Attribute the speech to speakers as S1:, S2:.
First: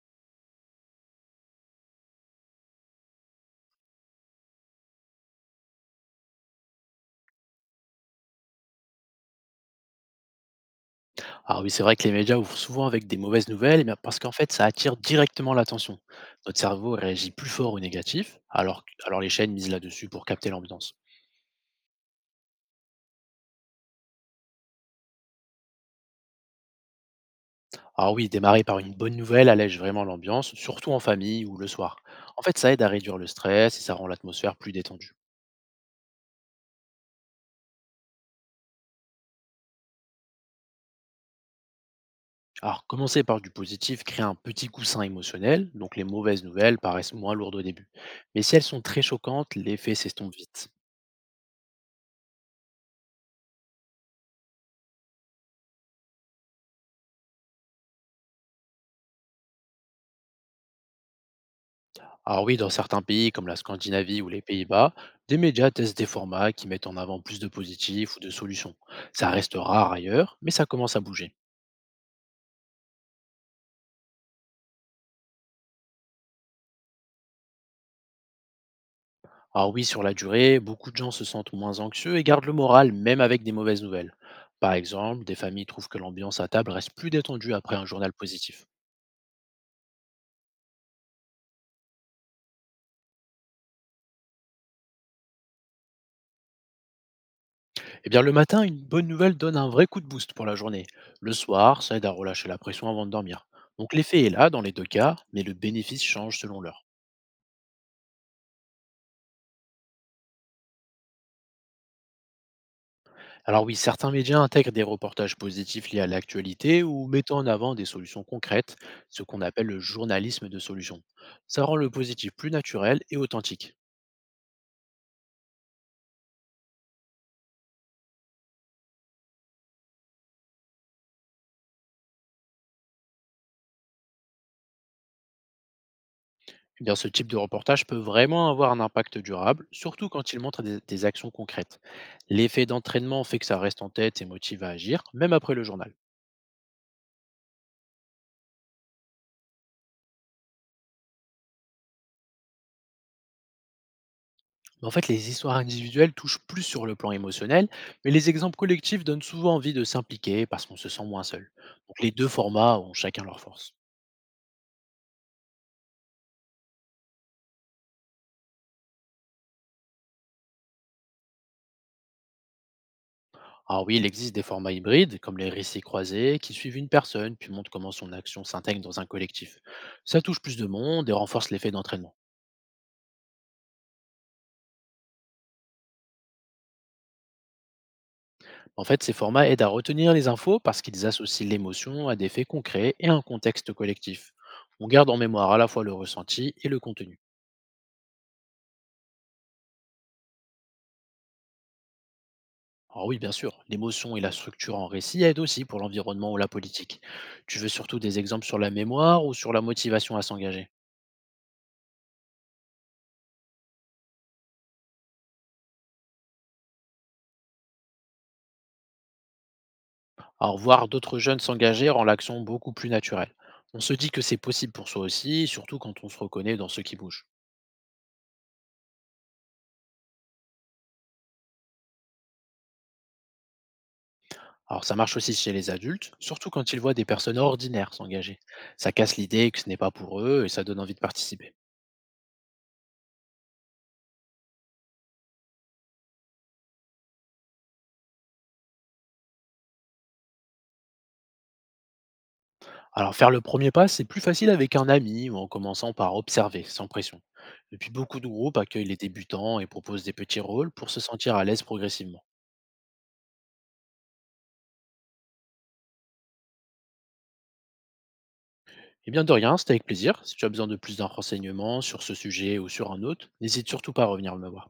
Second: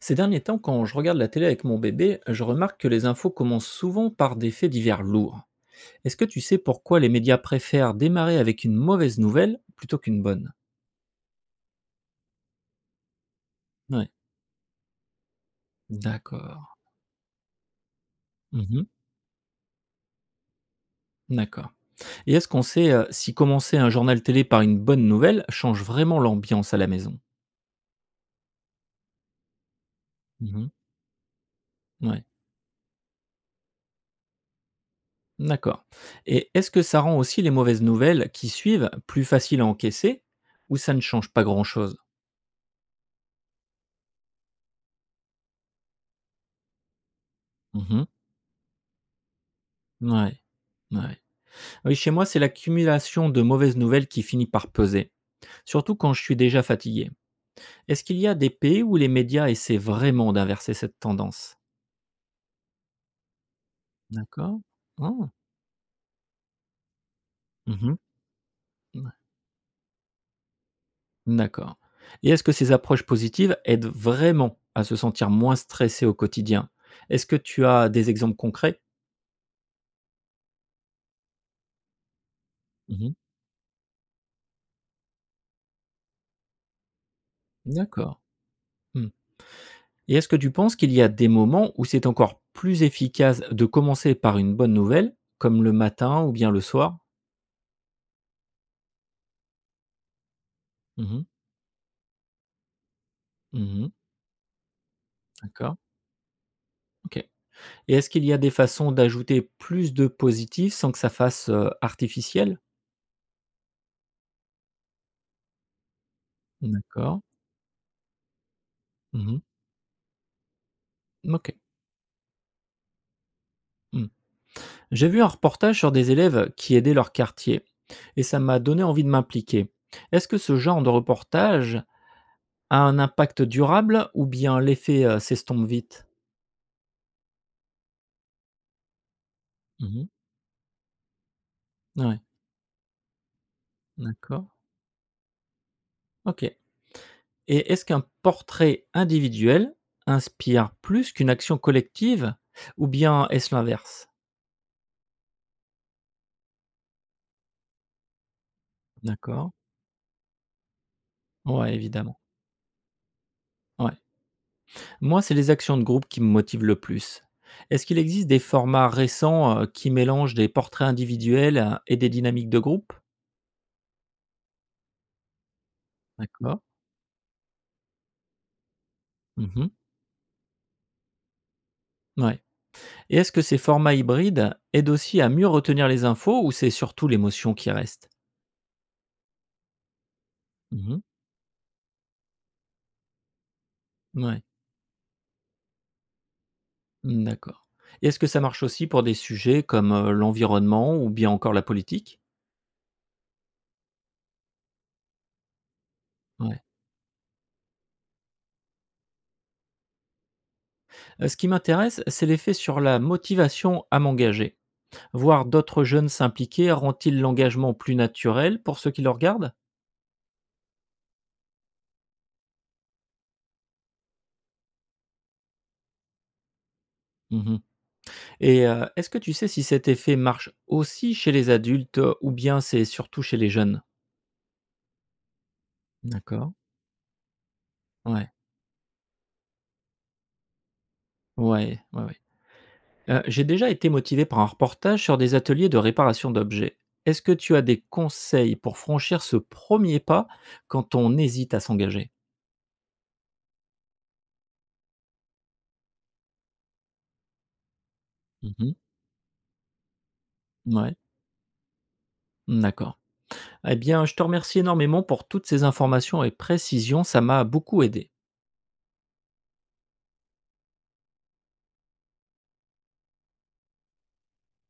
S1: Ces derniers temps, quand je regarde la télé avec mon bébé, je remarque que les infos commencent souvent par des faits divers lourds. Est-ce que tu sais pourquoi les médias préfèrent démarrer avec une mauvaise nouvelle plutôt qu'une bonne?
S2: Alors oui, c'est vrai que les médias ouvrent souvent avec des mauvaises nouvelles, mais
S1: Ouais,
S2: parce qu'en fait, ça attire directement l'attention. Notre
S1: d'accord.
S2: cerveau réagit plus fort au négatif, alors,
S1: Mhm,
S2: alors les chaînes misent là-dessus pour capter l'ambiance.
S1: d'accord. Et est-ce qu'on sait si commencer un journal télé par une bonne nouvelle change vraiment l'ambiance à la maison?
S2: Alors oui, démarrer par une bonne nouvelle allège vraiment l'ambiance,
S1: Mhm,
S2: surtout en famille ou le soir.
S1: ouais,
S2: En fait, ça aide à réduire le stress et ça rend l'atmosphère plus détendue.
S1: d'accord. Et est-ce que ça rend aussi les mauvaises nouvelles qui suivent plus faciles à encaisser, ou ça ne change pas grand-chose?
S2: Alors, commencer par du positif crée un petit coussin émotionnel, donc les mauvaises nouvelles paraissent moins lourdes au début.
S1: Mhm,
S2: Mais si elles sont très choquantes, l'effet s'estompe
S1: ouais.
S2: vite.
S1: Ouais. Oui, chez moi, c'est l'accumulation de mauvaises nouvelles qui finit par peser, surtout quand je suis déjà fatigué. Est-ce qu'il y a des pays où les médias essaient vraiment d'inverser cette tendance?
S2: Alors oui, dans certains pays comme la Scandinavie ou les
S1: D'accord.
S2: Pays-Bas,
S1: Ah,
S2: des médias testent des formats qui mettent en avant plus de
S1: mhm.
S2: positifs ou de solutions. Ça reste rare ailleurs, mais ça commence à bouger.
S1: D'accord. Et est-ce que ces approches positives aident vraiment à se sentir moins stressé au quotidien? Est-ce que tu as des exemples concrets?
S2: Alors oui, sur la durée, beaucoup de gens se sentent moins anxieux et gardent le moral
S1: Mhm.
S2: même avec des mauvaises nouvelles. Par exemple, des familles trouvent que l'ambiance à table reste plus détendue après un journal
S1: D'accord.
S2: positif.
S1: Hmm. Et est-ce que tu penses qu'il y a des moments où c'est encore plus efficace de commencer par une bonne nouvelle, comme le matin ou bien le soir?
S2: Eh bien, le matin, une bonne nouvelle donne un vrai coup de boost pour la journée.
S1: Mhm.
S2: Le soir, ça aide à relâcher la pression avant de dormir.
S1: Mhm.
S2: Donc l'effet est là dans les deux cas, mais le
S1: D'accord.
S2: bénéfice change selon l'heure.
S1: OK, et est-ce qu'il y a des façons d'ajouter plus de positif sans que ça fasse, artificiel?
S2: Alors oui, certains médias intègrent des reportages positifs liés à l'actualité ou
S1: D'accord.
S2: mettant en avant des solutions concrètes, ce
S1: Mmh.
S2: qu'on appelle le journalisme de solution.
S1: OK.
S2: Ça rend le positif plus naturel et authentique.
S1: Mmh. J'ai vu un reportage sur des élèves qui aidaient leur quartier et ça m'a donné envie de m'impliquer. Est-ce que ce genre de reportage a un impact durable ou bien l'effet, s'estompe vite?
S2: Eh bien, ce type de reportage peut vraiment avoir un impact durable,
S1: Mmh,
S2: surtout quand il montre des actions concrètes.
S1: ouais,
S2: L'effet d'entraînement fait que ça reste en tête et
S1: d'accord.
S2: motive à agir, même après le journal.
S1: OK, et est-ce qu'un portrait individuel inspire plus qu'une action collective, ou bien est-ce l'inverse?
S2: Mais en fait, les histoires individuelles touchent plus sur le plan émotionnel, mais les exemples collectifs donnent
S1: D'accord.
S2: souvent envie de s'impliquer parce qu'on se sent moins seul.
S1: Ouais,
S2: Donc les
S1: évidemment.
S2: deux formats ont chacun leur force.
S1: Ouais. Moi, c'est les actions de groupe qui me motivent le plus. Est-ce qu'il existe des formats récents, qui mélangent des portraits individuels, et des dynamiques de groupe?
S2: Alors oui, il existe des formats hybrides, comme les récits croisés, qui
S1: D'accord.
S2: suivent une personne, puis montrent comment son action s'intègre dans un collectif.
S1: Mmh,
S2: Ça touche plus de monde et renforce l'effet d'entraînement.
S1: ouais. Et est-ce que ces formats hybrides aident aussi à mieux retenir les infos, ou c'est surtout l'émotion qui reste?
S2: En fait, ces formats aident à retenir les infos parce
S1: Mmh,
S2: qu'ils associent l'émotion à des faits concrets et un contexte collectif.
S1: ouais.
S2: On garde en mémoire à la fois le ressenti et le contenu.
S1: Mmh, d'accord. Et est-ce que ça marche aussi pour des sujets comme, l'environnement ou bien encore la politique?
S2: Alors oui, bien sûr, l'émotion et la structure en récit aident aussi pour l'environnement ou la
S1: Ouais.
S2: politique. Tu veux surtout des exemples sur la mémoire ou sur la motivation à s'engager?
S1: Ce qui m'intéresse, c'est l'effet sur la motivation à m'engager. Voir d'autres jeunes s'impliquer rend-il l'engagement plus naturel pour ceux qui le regardent?
S2: Alors, voir d'autres jeunes s'engager rend l'action beaucoup plus naturelle. On se dit que c'est possible pour soi aussi, surtout quand on se reconnaît dans ce qui bouge.
S1: Mmh, et est-ce que tu sais si cet effet marche aussi chez les adultes, ou bien c'est surtout chez les jeunes?
S2: Alors, ça marche aussi chez les adultes, surtout
S1: D'accord.
S2: quand ils voient des personnes ordinaires
S1: Ouais.
S2: s'engager. Ça casse l'idée que ce n'est pas pour eux et ça donne envie de participer.
S1: Ouais, ouais, ouais. J'ai déjà été motivé par un reportage sur des ateliers de réparation d'objets. Est-ce que tu as des conseils pour franchir ce premier pas quand on hésite à s'engager?
S2: Alors, faire le premier pas, c'est plus facile avec un ami ou en commençant par observer, sans pression. Et puis, beaucoup de groupes
S1: Mmh,
S2: accueillent les débutants et proposent des petits rôles pour
S1: ouais.
S2: se sentir à l'aise progressivement.
S1: D'accord. Eh bien, je te remercie énormément pour toutes ces informations et précisions, ça m'a beaucoup aidé.
S2: Et bien de rien, c'était avec plaisir. Si tu as besoin de plus d'un renseignement sur ce sujet ou sur un autre, n'hésite surtout pas à revenir me voir.